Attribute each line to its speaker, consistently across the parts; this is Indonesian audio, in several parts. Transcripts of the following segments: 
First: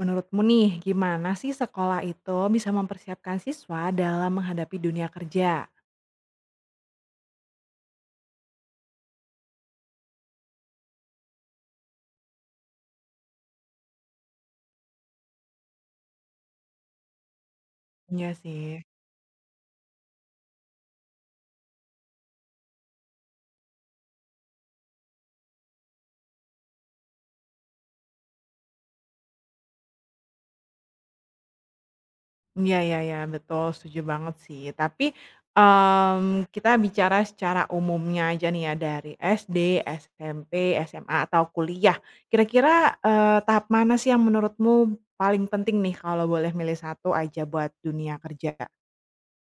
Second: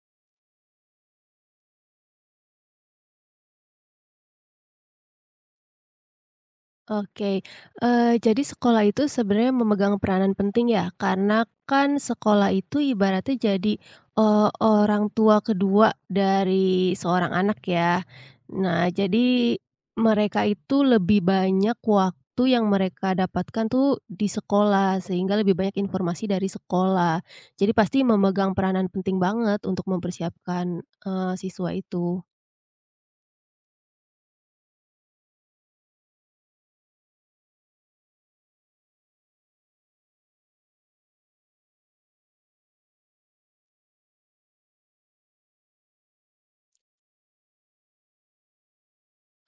Speaker 1: Menurutmu nih, gimana sih sekolah itu bisa mempersiapkan siswa dalam menghadapi dunia kerja?
Speaker 2: Oke, jadi sekolah itu sebenarnya memegang peranan penting ya, karena kan sekolah itu ibaratnya jadi, orang tua kedua dari seorang anak ya.
Speaker 1: Iya sih.
Speaker 2: Nah, jadi mereka itu lebih banyak waktu yang mereka dapatkan tuh di sekolah, sehingga lebih banyak informasi dari sekolah. Jadi pasti memegang peranan penting banget untuk mempersiapkan, siswa itu.
Speaker 1: Iya iya iya, betul, setuju banget sih. Tapi, kita bicara secara umumnya aja nih ya, dari SD, SMP, SMA, atau kuliah. Kira-kira, tahap mana sih yang menurutmu paling penting nih kalau boleh milih satu aja buat dunia kerja?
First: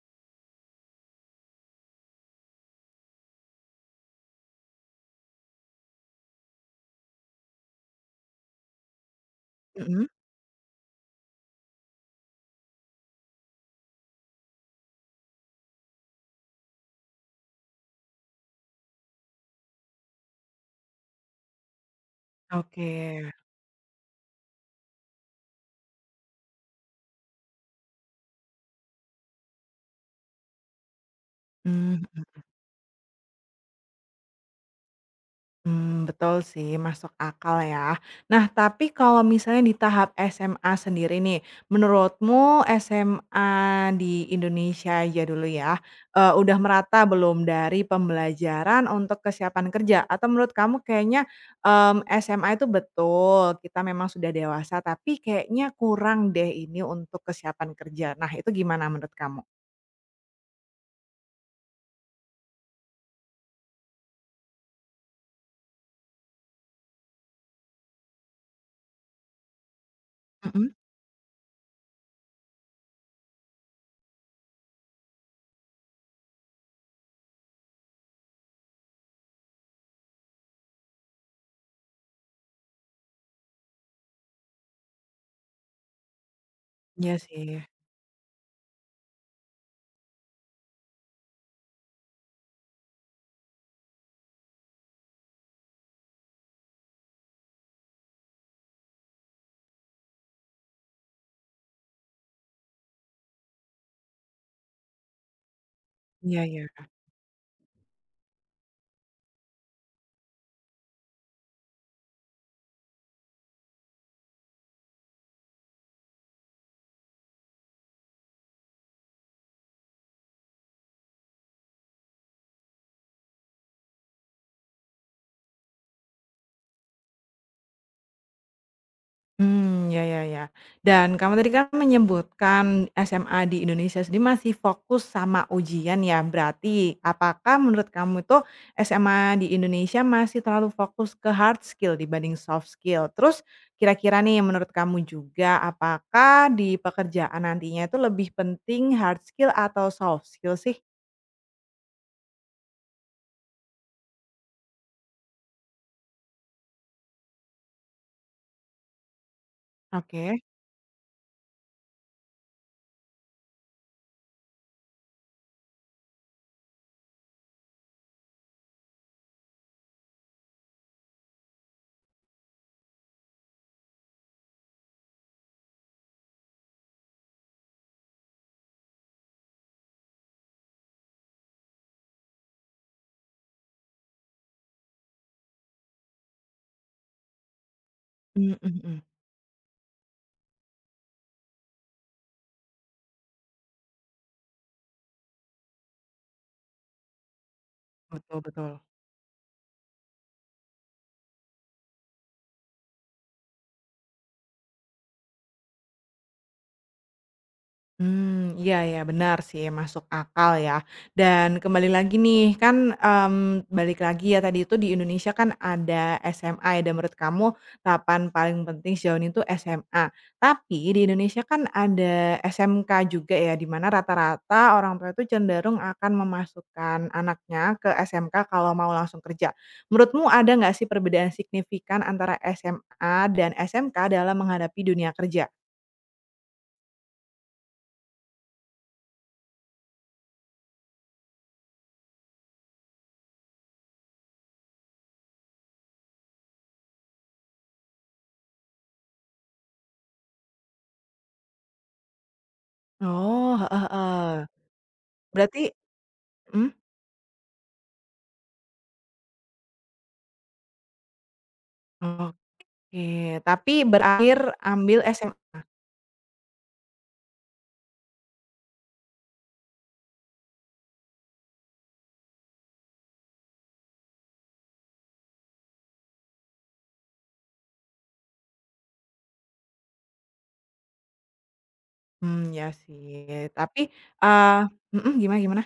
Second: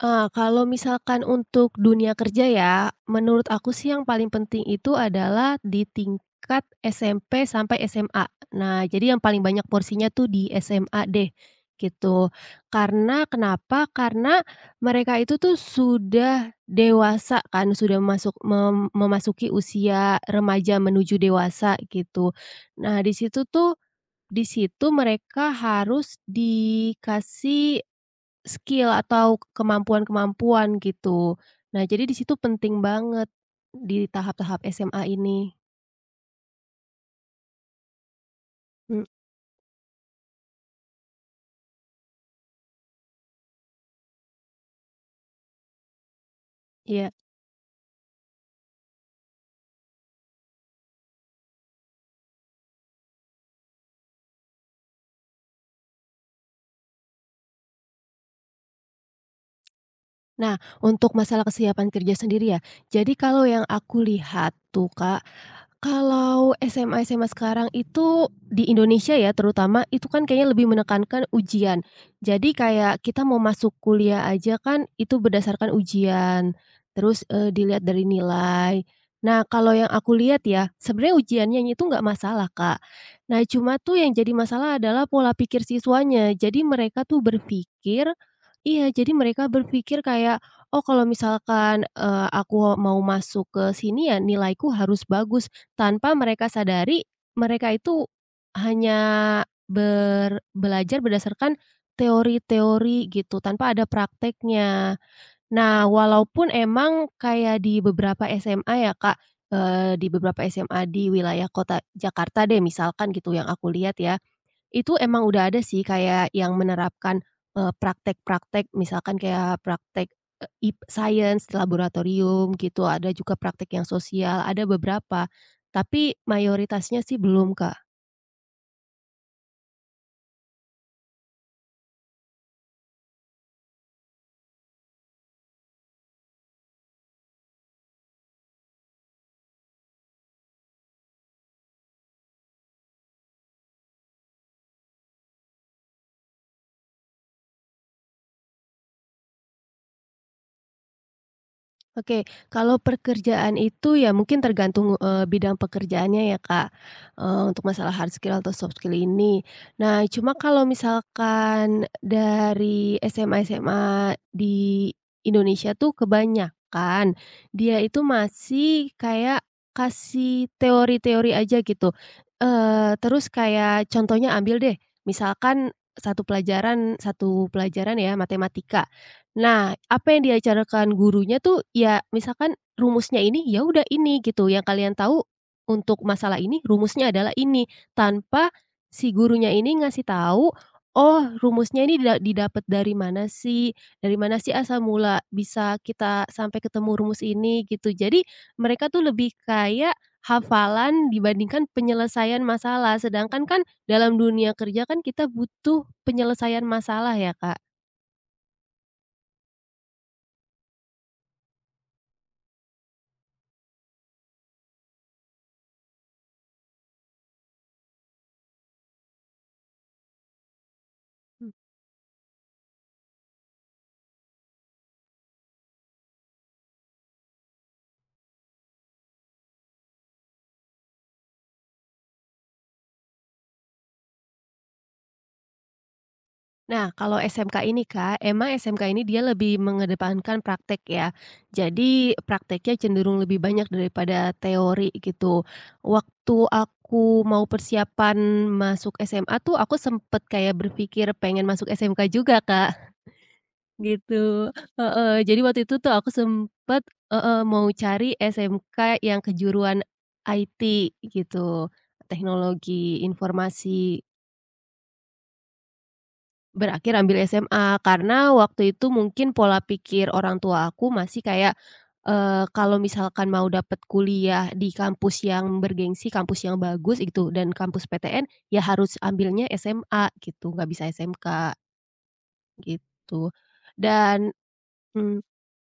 Speaker 2: Kalau misalkan untuk dunia kerja ya, menurut aku sih yang paling penting itu adalah di tingkat SMP sampai SMA. Nah, jadi yang paling banyak
Speaker 1: Mhm,
Speaker 2: porsinya tuh di SMA deh, gitu. Karena kenapa? Karena mereka itu tuh sudah dewasa kan, sudah masuk memasuki usia remaja menuju dewasa, gitu.
Speaker 1: oke.
Speaker 2: Nah, di situ tuh di situ mereka harus dikasih skill atau kemampuan-kemampuan gitu. Nah, jadi di
Speaker 1: Mmm.
Speaker 2: situ penting banget di tahap-tahap SMA ini.
Speaker 1: Mmm, betul sih, masuk akal ya. Nah, tapi
Speaker 2: Mmm,
Speaker 1: kalau misalnya di tahap SMA sendiri nih, menurutmu SMA di Indonesia aja dulu ya, udah merata
Speaker 2: iya.
Speaker 1: belum dari pembelajaran untuk kesiapan kerja? Atau menurut kamu kayaknya, SMA itu betul, kita memang sudah dewasa, tapi kayaknya kurang deh ini untuk kesiapan kerja. Nah, itu gimana menurut kamu?
Speaker 2: Nah, untuk masalah kesiapan kerja sendiri ya, jadi kalau yang aku lihat tuh, Kak, kalau SMA-SMA sekarang itu di Indonesia ya terutama, itu kan kayaknya lebih
Speaker 1: Mhm,
Speaker 2: menekankan ujian. Jadi kayak kita mau masuk kuliah aja kan itu berdasarkan ujian, terus, dilihat dari nilai. Nah, kalau yang aku lihat ya, sebenarnya ujiannya itu nggak masalah, Kak. Nah, cuma tuh yang jadi masalah adalah pola pikir siswanya. Jadi mereka
Speaker 1: iya
Speaker 2: tuh
Speaker 1: sih,
Speaker 2: berpikir iya, jadi mereka berpikir kayak, "Oh, kalau misalkan, aku mau masuk ke sini ya nilaiku harus bagus." Tanpa mereka sadari, mereka itu hanya belajar berdasarkan teori-teori gitu, tanpa ada prakteknya. Nah,
Speaker 1: iya
Speaker 2: walaupun
Speaker 1: iya.
Speaker 2: emang kayak di beberapa SMA ya, Kak, di beberapa SMA di wilayah kota Jakarta deh misalkan gitu yang aku lihat ya, itu emang udah ada sih kayak yang menerapkan, praktek-praktek misalkan kayak praktek, ip sains di laboratorium gitu, ada juga praktek yang sosial, ada beberapa. Tapi mayoritasnya sih belum, Kak.
Speaker 1: Hmm, ya ya ya. Dan kamu tadi kan menyebutkan SMA di Indonesia sendiri masih fokus sama ujian ya, berarti apakah menurut kamu itu SMA di Indonesia masih terlalu fokus ke hard skill dibanding soft skill? Terus kira-kira nih menurut kamu juga apakah di pekerjaan nantinya itu lebih penting hard skill atau soft skill sih?
Speaker 2: Oke, kalau pekerjaan itu ya mungkin tergantung, bidang pekerjaannya ya, Kak, untuk masalah hard skill atau soft skill ini. Nah, cuma
Speaker 1: Oke.
Speaker 2: kalau misalkan dari SMA-SMA di Indonesia tuh kebanyakan dia itu masih kayak kasih teori-teori aja gitu, terus kayak contohnya ambil deh, misalkan satu pelajaran ya matematika. Nah, apa yang diajarkan gurunya tuh, ya misalkan rumusnya ini, ya udah ini gitu, yang kalian tahu untuk masalah ini rumusnya adalah ini, tanpa
Speaker 1: Mhm mhm.
Speaker 2: si gurunya ini ngasih tahu, "Oh rumusnya ini didapat dari mana sih? Dari mana sih asal mula bisa kita sampai ketemu rumus ini?" Gitu. Jadi
Speaker 1: Betul betul.
Speaker 2: mereka tuh lebih kayak hafalan dibandingkan penyelesaian masalah, sedangkan kan dalam dunia kerja kan kita butuh penyelesaian masalah ya, Kak.
Speaker 1: Hmm, iya ya benar sih, masuk akal ya. Dan kembali lagi nih, kan, balik lagi ya tadi itu di Indonesia kan ada SMA ya, dan menurut kamu tahapan paling penting sejauh ini tuh SMA. Tapi di Indonesia kan ada SMK juga ya, di mana rata-rata orang tua itu cenderung akan memasukkan anaknya ke SMK kalau mau langsung kerja. Menurutmu ada nggak sih perbedaan signifikan antara SMA dan SMK dalam menghadapi dunia kerja?
Speaker 2: Nah, kalau SMK ini Kak, emang SMK ini dia lebih mengedepankan praktek ya. Jadi prakteknya cenderung lebih banyak daripada teori gitu. Waktu aku mau persiapan masuk SMA tuh aku sempet kayak berpikir pengen masuk SMK juga Kak,
Speaker 1: Oh, heeh heeh.
Speaker 2: gitu. Heeh, jadi
Speaker 1: Berarti
Speaker 2: waktu itu tuh aku
Speaker 1: mhm,
Speaker 2: sempet heeh, mau cari SMK yang kejuruan IT gitu,
Speaker 1: oke,
Speaker 2: teknologi
Speaker 1: tapi
Speaker 2: informasi.
Speaker 1: berakhir ambil SM.
Speaker 2: Berakhir ambil SMA, karena waktu itu mungkin pola pikir orang tua aku masih kayak, kalau misalkan mau dapet kuliah di kampus yang bergengsi, kampus yang bagus gitu, dan kampus PTN, ya harus ambilnya SMA gitu, nggak bisa SMK,
Speaker 1: Ya
Speaker 2: gitu.
Speaker 1: sih, tapi
Speaker 2: Dan,
Speaker 1: eee mhm,
Speaker 2: mmm
Speaker 1: gimana gimana?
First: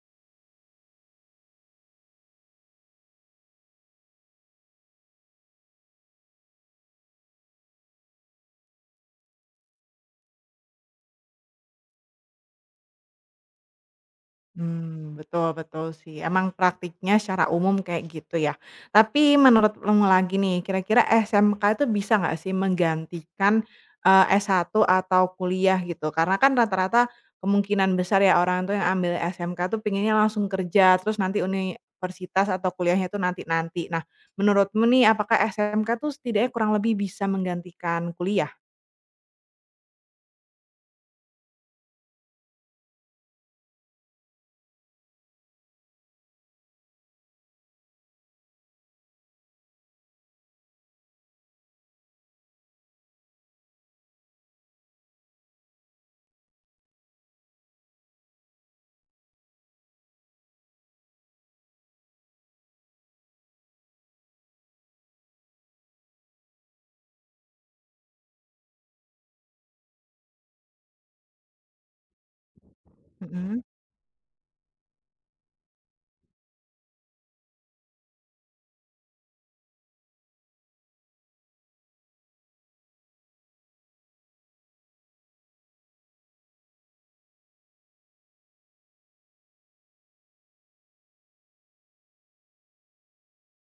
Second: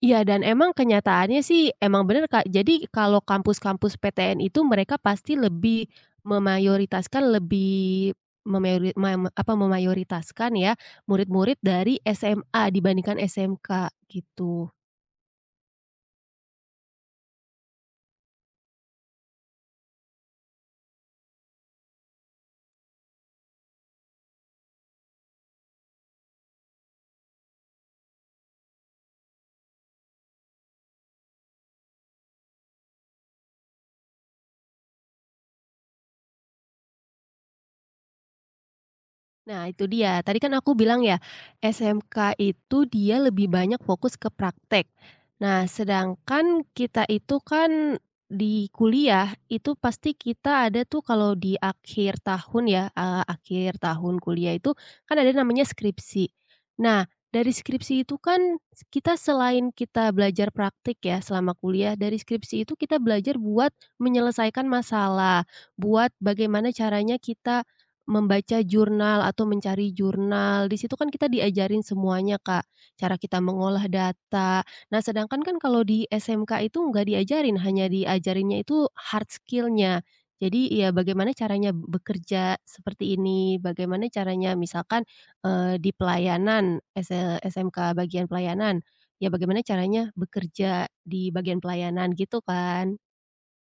Speaker 2: iya, dan emang kenyataannya sih emang bener, Kak. Jadi kalau kampus-kampus PTN itu mereka pasti lebih memayoritaskan lebih memayoritaskan ya, murid-murid dari SMA dibandingkan SMK, gitu.
Speaker 1: Mmm, betul betul sih, emang praktiknya secara umum kayak gitu ya. Tapi menurut kamu lagi nih, kira-kira SMK itu bisa nggak sih menggantikan, satu atau kuliah gitu? Karena kan rata-rata kemungkinan besar ya orang tuh yang ambil SMK tuh pinginnya langsung kerja, terus nanti universitas atau kuliahnya itu nanti-nanti. Nah, menurutmu nih apakah SMK tuh setidaknya kurang lebih bisa menggantikan kuliah?
Speaker 2: Nah itu dia, tadi kan aku bilang ya, SMK itu dia lebih banyak fokus ke praktek. Nah sedangkan kita itu kan di kuliah itu pasti kita ada tuh kalau di akhir tahun ya, akhir tahun kuliah itu kan ada namanya skripsi. Nah dari skripsi itu kan kita selain kita belajar praktik ya selama kuliah, dari skripsi itu kita belajar buat menyelesaikan masalah, buat bagaimana caranya kita membaca jurnal atau mencari jurnal, di situ kan kita diajarin semuanya, Kak. Cara kita
Speaker 1: Mhm.
Speaker 2: mengolah data. Nah, sedangkan kan kalau di SMK itu nggak diajarin, hanya diajarinnya itu hard skill-nya. Jadi, ya bagaimana caranya bekerja seperti ini, bagaimana caranya misalkan, di SMK bagian pelayanan, ya bagaimana caranya bekerja di bagian pelayanan, gitu kan.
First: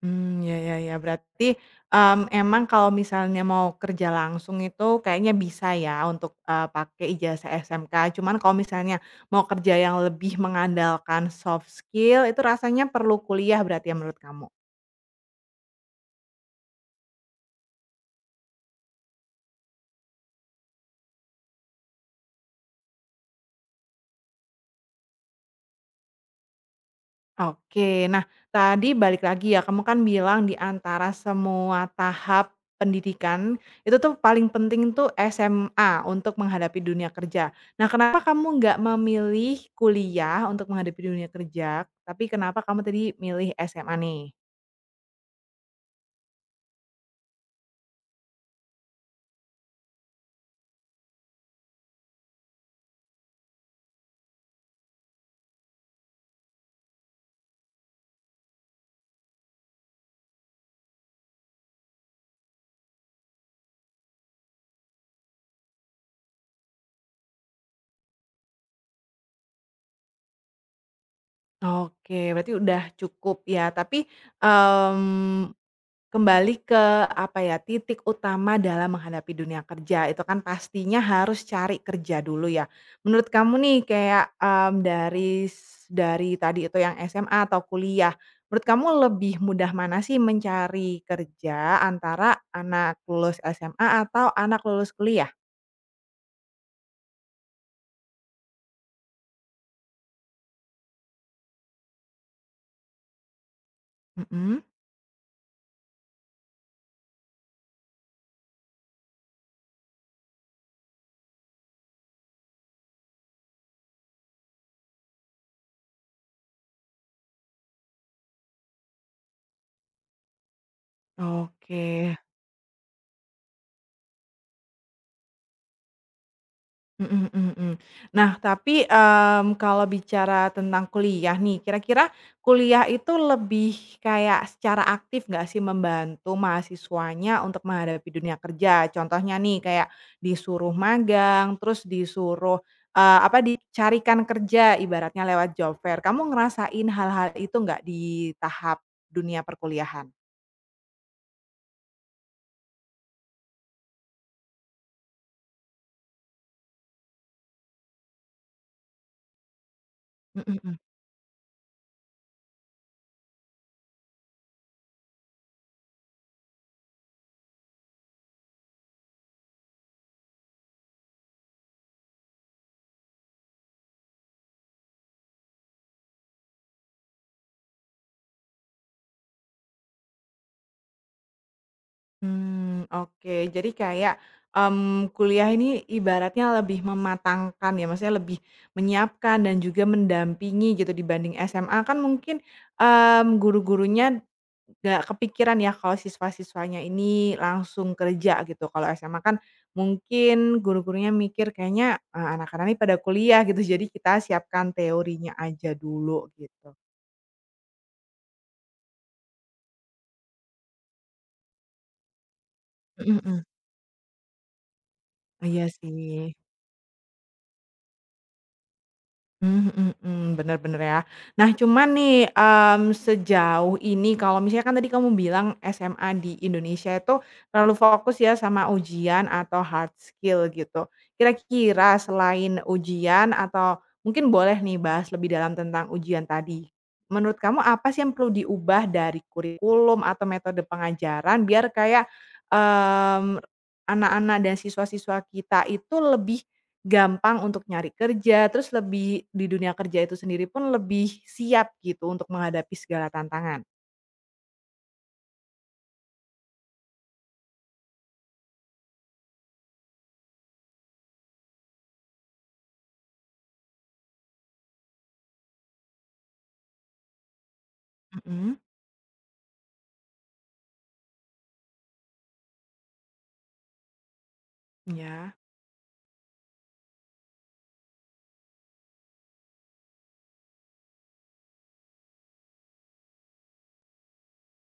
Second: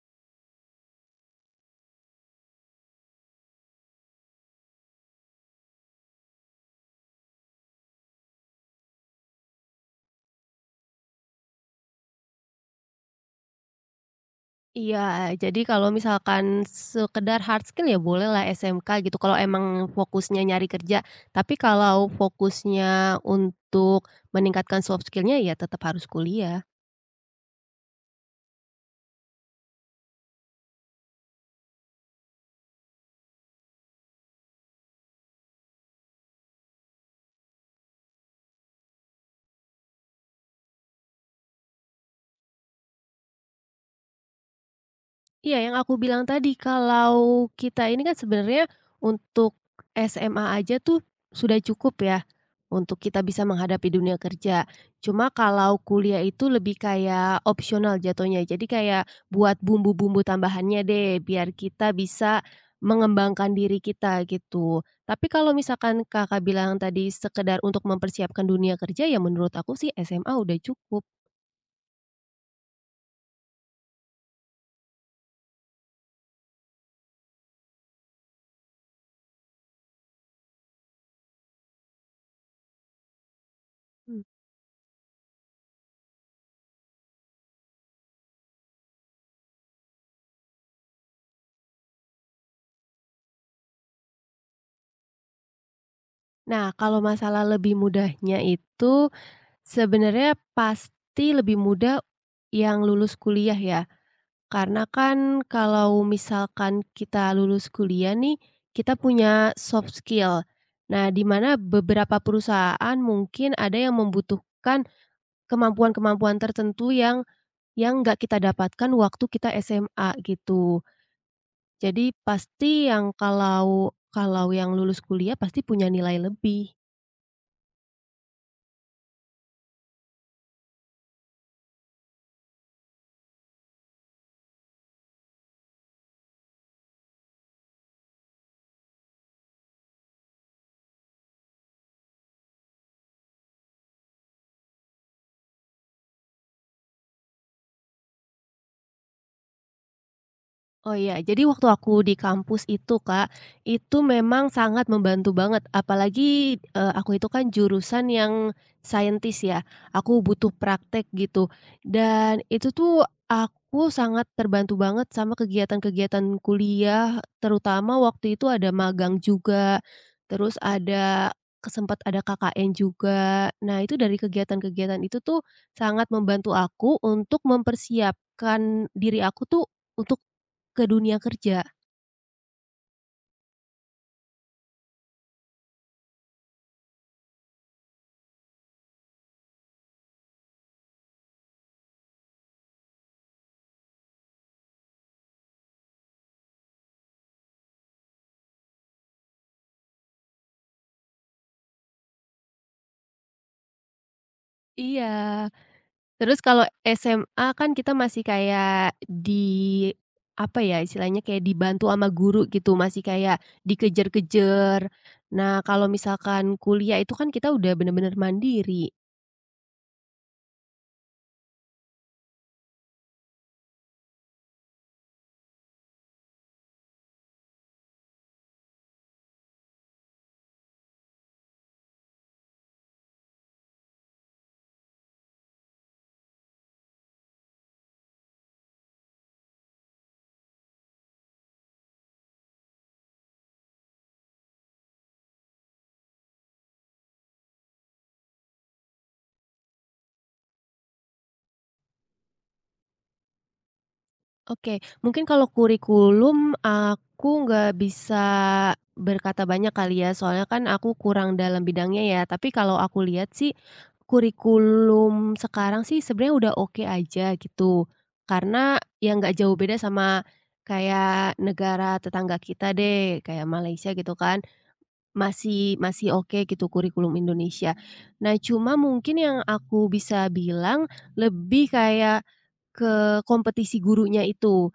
Speaker 1: Mmm, ya ya ya, berarti, emang kalau misalnya mau kerja langsung itu kayaknya bisa ya untuk, pakai ijazah SMK, cuman kalau misalnya mau kerja yang lebih mengandalkan soft skill itu rasanya perlu kuliah berarti ya menurut kamu?
Speaker 2: Iya, jadi kalau misalkan sekedar hard skill ya bolehlah SMK gitu, kalau emang fokusnya nyari kerja. Tapi kalau fokusnya untuk meningkatkan soft skillnya, ya tetap harus kuliah.
Speaker 1: Oke. Nah, tadi balik lagi ya, kamu kan bilang di antara semua tahap pendidikan, itu tuh paling penting tuh SMA untuk menghadapi dunia kerja. Nah, kenapa kamu nggak memilih kuliah untuk menghadapi dunia kerja, tapi kenapa kamu tadi milih SMA nih?
Speaker 2: Iya, yang aku bilang tadi, kalau kita ini kan sebenarnya untuk SMA aja tuh sudah cukup ya, untuk kita bisa menghadapi dunia kerja. Cuma kalau kuliah itu lebih kayak opsional jatuhnya. Jadi kayak buat bumbu-bumbu tambahannya deh, biar kita bisa mengembangkan diri kita gitu. Tapi kalau misalkan Kakak bilang tadi sekedar untuk mempersiapkan dunia kerja, ya menurut aku sih SMA udah cukup.
Speaker 1: Oke, berarti udah cukup ya. Tapi, mmm. Kembali ke, apa ya, titik utama dalam menghadapi dunia kerja, itu kan pastinya harus cari kerja dulu ya. Menurut kamu nih
Speaker 2: Hmm.
Speaker 1: kayak, dari dari tadi itu yang SMA atau kuliah, menurut kamu lebih mudah mana sih mencari kerja antara anak lulus SMA atau anak lulus kuliah?
Speaker 2: Nah, kalau masalah lebih mudahnya itu sebenarnya pasti lebih mudah yang lulus kuliah ya,
Speaker 1: Mhm.
Speaker 2: karena kan kalau misalkan kita lulus kuliah nih, kita punya soft skill. Nah, di mana beberapa perusahaan mungkin ada yang membutuhkan kemampuan-kemampuan tertentu yang nggak kita dapatkan waktu kita SMA gitu. Jadi
Speaker 1: Oke.
Speaker 2: pasti yang kalau kalau yang lulus kuliah pasti punya nilai lebih.
Speaker 1: Mhm mhm mhm. Nah, tapi, kalau bicara tentang kuliah nih, kira-kira kuliah itu lebih kayak secara aktif nggak sih membantu mahasiswanya untuk menghadapi dunia kerja? Contohnya nih, kayak disuruh magang, terus disuruh, apa, dicarikan kerja ibaratnya lewat job fair. Kamu ngerasain hal-hal itu nggak di tahap dunia perkuliahan?
Speaker 2: Oh iya, jadi waktu aku di kampus itu Kak, itu memang sangat membantu banget apalagi, aku itu kan jurusan yang saintis ya, aku
Speaker 1: Mhm
Speaker 2: butuh
Speaker 1: mhm.
Speaker 2: praktek gitu dan itu tuh aku sangat terbantu banget sama kegiatan-kegiatan kuliah, terutama waktu itu ada magang juga, terus ada ke sempat ada KKN juga. Nah itu dari kegiatan-kegiatan itu tuh sangat membantu aku untuk mempersiapkan diri aku tuh untuk ke dunia kerja.
Speaker 1: Hmm, oke. Jadi kayak, kuliah ini ibaratnya lebih mematangkan ya, maksudnya lebih menyiapkan dan juga mendampingi gitu dibanding SMA kan mungkin, guru-gurunya nggak kepikiran ya kalau siswa-siswanya ini langsung kerja gitu. Kalau SMA kan mungkin guru-gurunya mikir kayaknya, anak-anak ini pada kuliah gitu, jadi kita siapkan
Speaker 2: Iya,
Speaker 1: teorinya aja dulu
Speaker 2: terus kalau
Speaker 1: gitu.
Speaker 2: SMA kan kita masih kayak apa ya, istilahnya kayak dibantu sama guru gitu, masih
Speaker 1: Mhm
Speaker 2: kayak
Speaker 1: mhm.
Speaker 2: dikejar-kejar. Nah,
Speaker 1: Iya
Speaker 2: kalau
Speaker 1: sih.
Speaker 2: misalkan kuliah itu kan kita udah bener-bener mandiri.
Speaker 1: Mmm, mhm mhm, bener bener ya. Nah cuman nih, sejauh ini kalau misalnya kan tadi kamu bilang SMA di Indonesia itu terlalu fokus ya sama ujian atau hard skill gitu. Kira-kira selain ujian atau mungkin boleh nih bahas lebih dalam tentang ujian tadi. Menurut kamu apa sih yang perlu diubah dari kurikulum atau metode pengajaran biar kayak, mmm, anak-anak dan siswa-siswa kita itu lebih gampang untuk nyari kerja, terus lebih di dunia kerja itu sendiri pun lebih siap gitu untuk menghadapi segala tantangan.
Speaker 2: Oke, mungkin kalau kurikulum aku nggak bisa berkata banyak kali ya, soalnya kan aku kurang dalam bidangnya ya. Tapi kalau aku lihat sih, kurikulum sekarang sih sebenarnya udah oke aja gitu.
Speaker 1: Mhm.
Speaker 2: Karena ya nggak jauh beda sama kayak negara tetangga kita deh, kayak Malaysia gitu kan.
Speaker 1: Iya.
Speaker 2: Masih Masih oke gitu kurikulum Indonesia. Nah, cuma mungkin yang aku bisa bilang lebih kayak ke kompetisi gurunya itu.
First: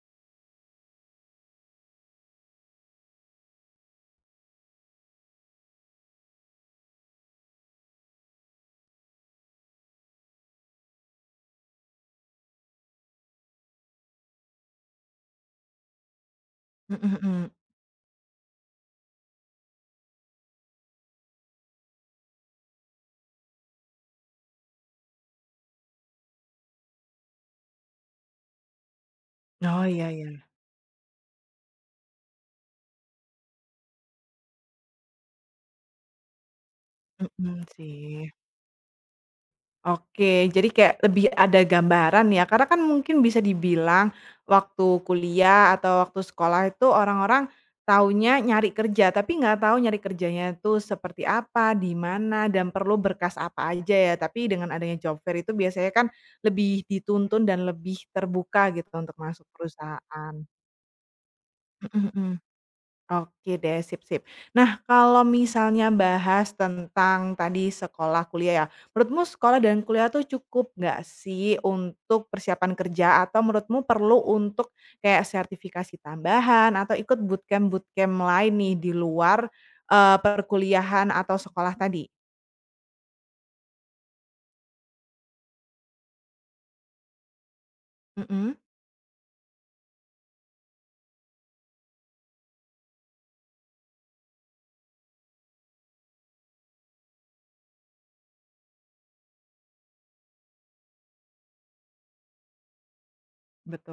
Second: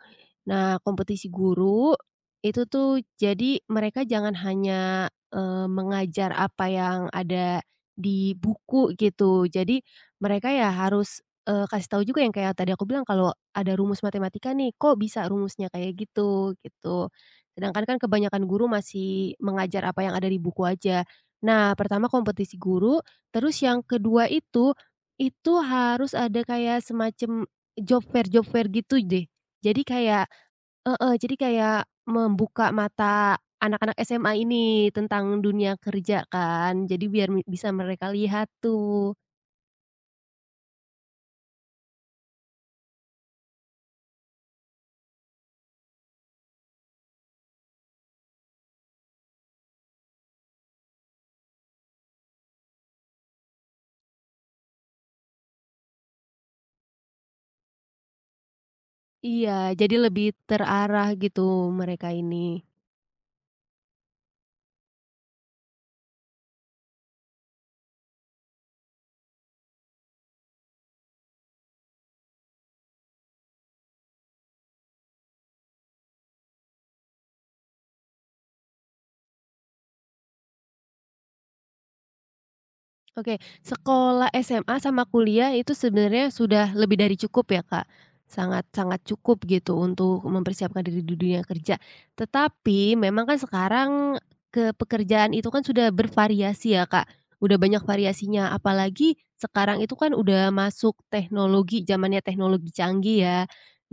Speaker 2: Nah, kompetisi guru itu tuh jadi mereka jangan hanya, mengajar apa yang ada di buku gitu. Jadi mereka ya harus, kasih tahu juga yang kayak tadi aku bilang kalau ada rumus matematika nih, "Kok bisa rumusnya kayak gitu?"
Speaker 1: Mhm
Speaker 2: Gitu.
Speaker 1: mhm.
Speaker 2: Sedangkan kan kebanyakan guru masih mengajar apa yang ada di buku aja. Nah, pertama kompetisi guru, terus yang kedua itu harus ada kayak semacam job fair gitu deh. Jadi
Speaker 1: Oh, iya
Speaker 2: kayak
Speaker 1: iya.
Speaker 2: heeh, jadi kayak membuka mata anak-anak SMA ini tentang dunia kerja kan, jadi biar mi
Speaker 1: Mhm,
Speaker 2: bisa mereka
Speaker 1: sih.
Speaker 2: lihat tuh.
Speaker 1: Oke, jadi kayak lebih ada gambaran ya, karena kan mungkin bisa dibilang waktu kuliah atau waktu sekolah itu orang-orang taunya nyari kerja, tapi nggak tahu nyari kerjanya itu seperti apa, di mana, dan perlu berkas apa aja ya. Tapi dengan adanya job fair itu biasanya kan lebih dituntun dan lebih terbuka gitu untuk masuk
Speaker 2: Iya, jadi lebih
Speaker 1: perusahaan.
Speaker 2: terarah gitu mereka ini.
Speaker 1: Oke deh, sip sip. Nah, kalau misalnya bahas tentang tadi sekolah, kuliah ya, menurutmu sekolah dan kuliah tuh cukup nggak sih untuk persiapan kerja atau menurutmu perlu untuk kayak sertifikasi tambahan atau ikut bootcamp-bootcamp lain nih di luar, perkuliahan atau sekolah tadi?
Speaker 2: Oke, sekolah SMA sama kuliah itu sebenarnya sudah lebih dari cukup ya, Kak.
Speaker 1: Mhm,
Speaker 2: Sangat-sangat cukup gitu untuk mempersiapkan diri di dunia kerja. Tetapi memang kan sekarang ke pekerjaan itu kan sudah bervariasi ya, Kak. Udah banyak variasinya, apalagi sekarang itu kan udah masuk teknologi, zamannya teknologi canggih ya.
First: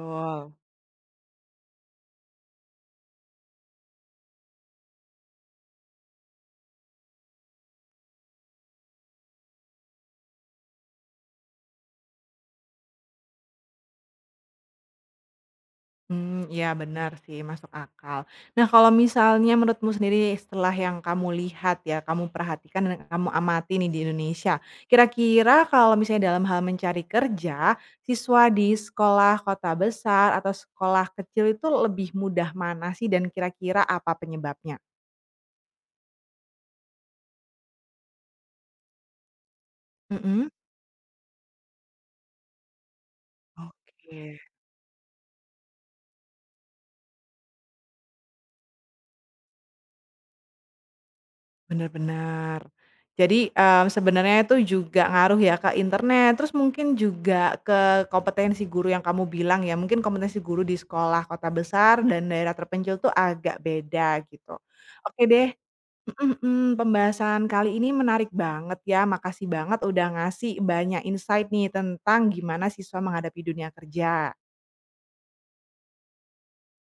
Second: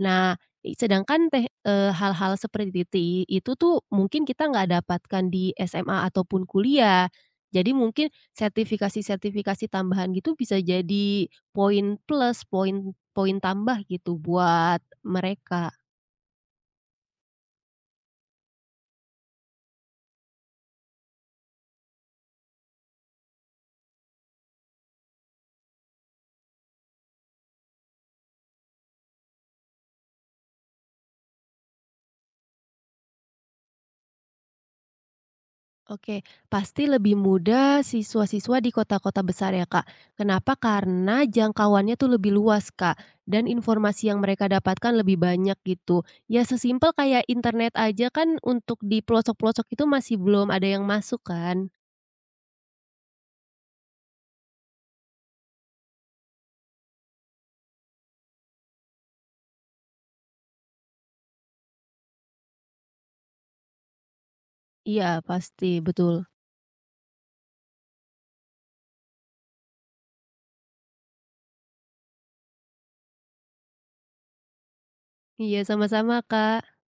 Speaker 2: Nah, hal-hal seperti itu tuh mungkin kita nggak dapatkan di SMA ataupun kuliah. Jadi mungkin sertifikasi-sertifikasi tambahan gitu bisa jadi poin plus, poin poin tambah gitu buat mereka.
Speaker 1: Hmm, ya benar sih, masuk akal. Nah, kalau misalnya menurutmu sendiri setelah yang kamu lihat ya, kamu perhatikan dan kamu amati nih di Indonesia, kira-kira kalau misalnya dalam hal mencari kerja, siswa di sekolah kota besar atau sekolah kecil itu lebih mudah mana sih dan kira-kira apa penyebabnya?
Speaker 2: Oke, pasti lebih mudah siswa-siswa di kota-kota besar ya Kak.
Speaker 1: Mhm.
Speaker 2: Kenapa? Karena jangkauannya tuh lebih luas Kak, dan informasi yang
Speaker 1: Oke.
Speaker 2: mereka dapatkan lebih banyak gitu. Ya sesimpel kayak internet aja kan untuk di pelosok-pelosok itu masih belum ada yang masuk kan?
Speaker 1: Benar-benar. Jadi, sebenarnya itu juga ngaruh ya ke internet, terus mungkin juga ke kompetensi guru yang kamu bilang ya, mungkin kompetensi guru di sekolah kota besar dan daerah terpencil tuh agak beda gitu.
Speaker 2: Iya,
Speaker 1: Oke deh,
Speaker 2: pasti, betul.
Speaker 1: mhm mhm, pembahasan kali ini menarik banget ya, makasih banget udah ngasih banyak insight nih tentang gimana siswa menghadapi dunia kerja.
Speaker 2: Iya sama-sama Kak.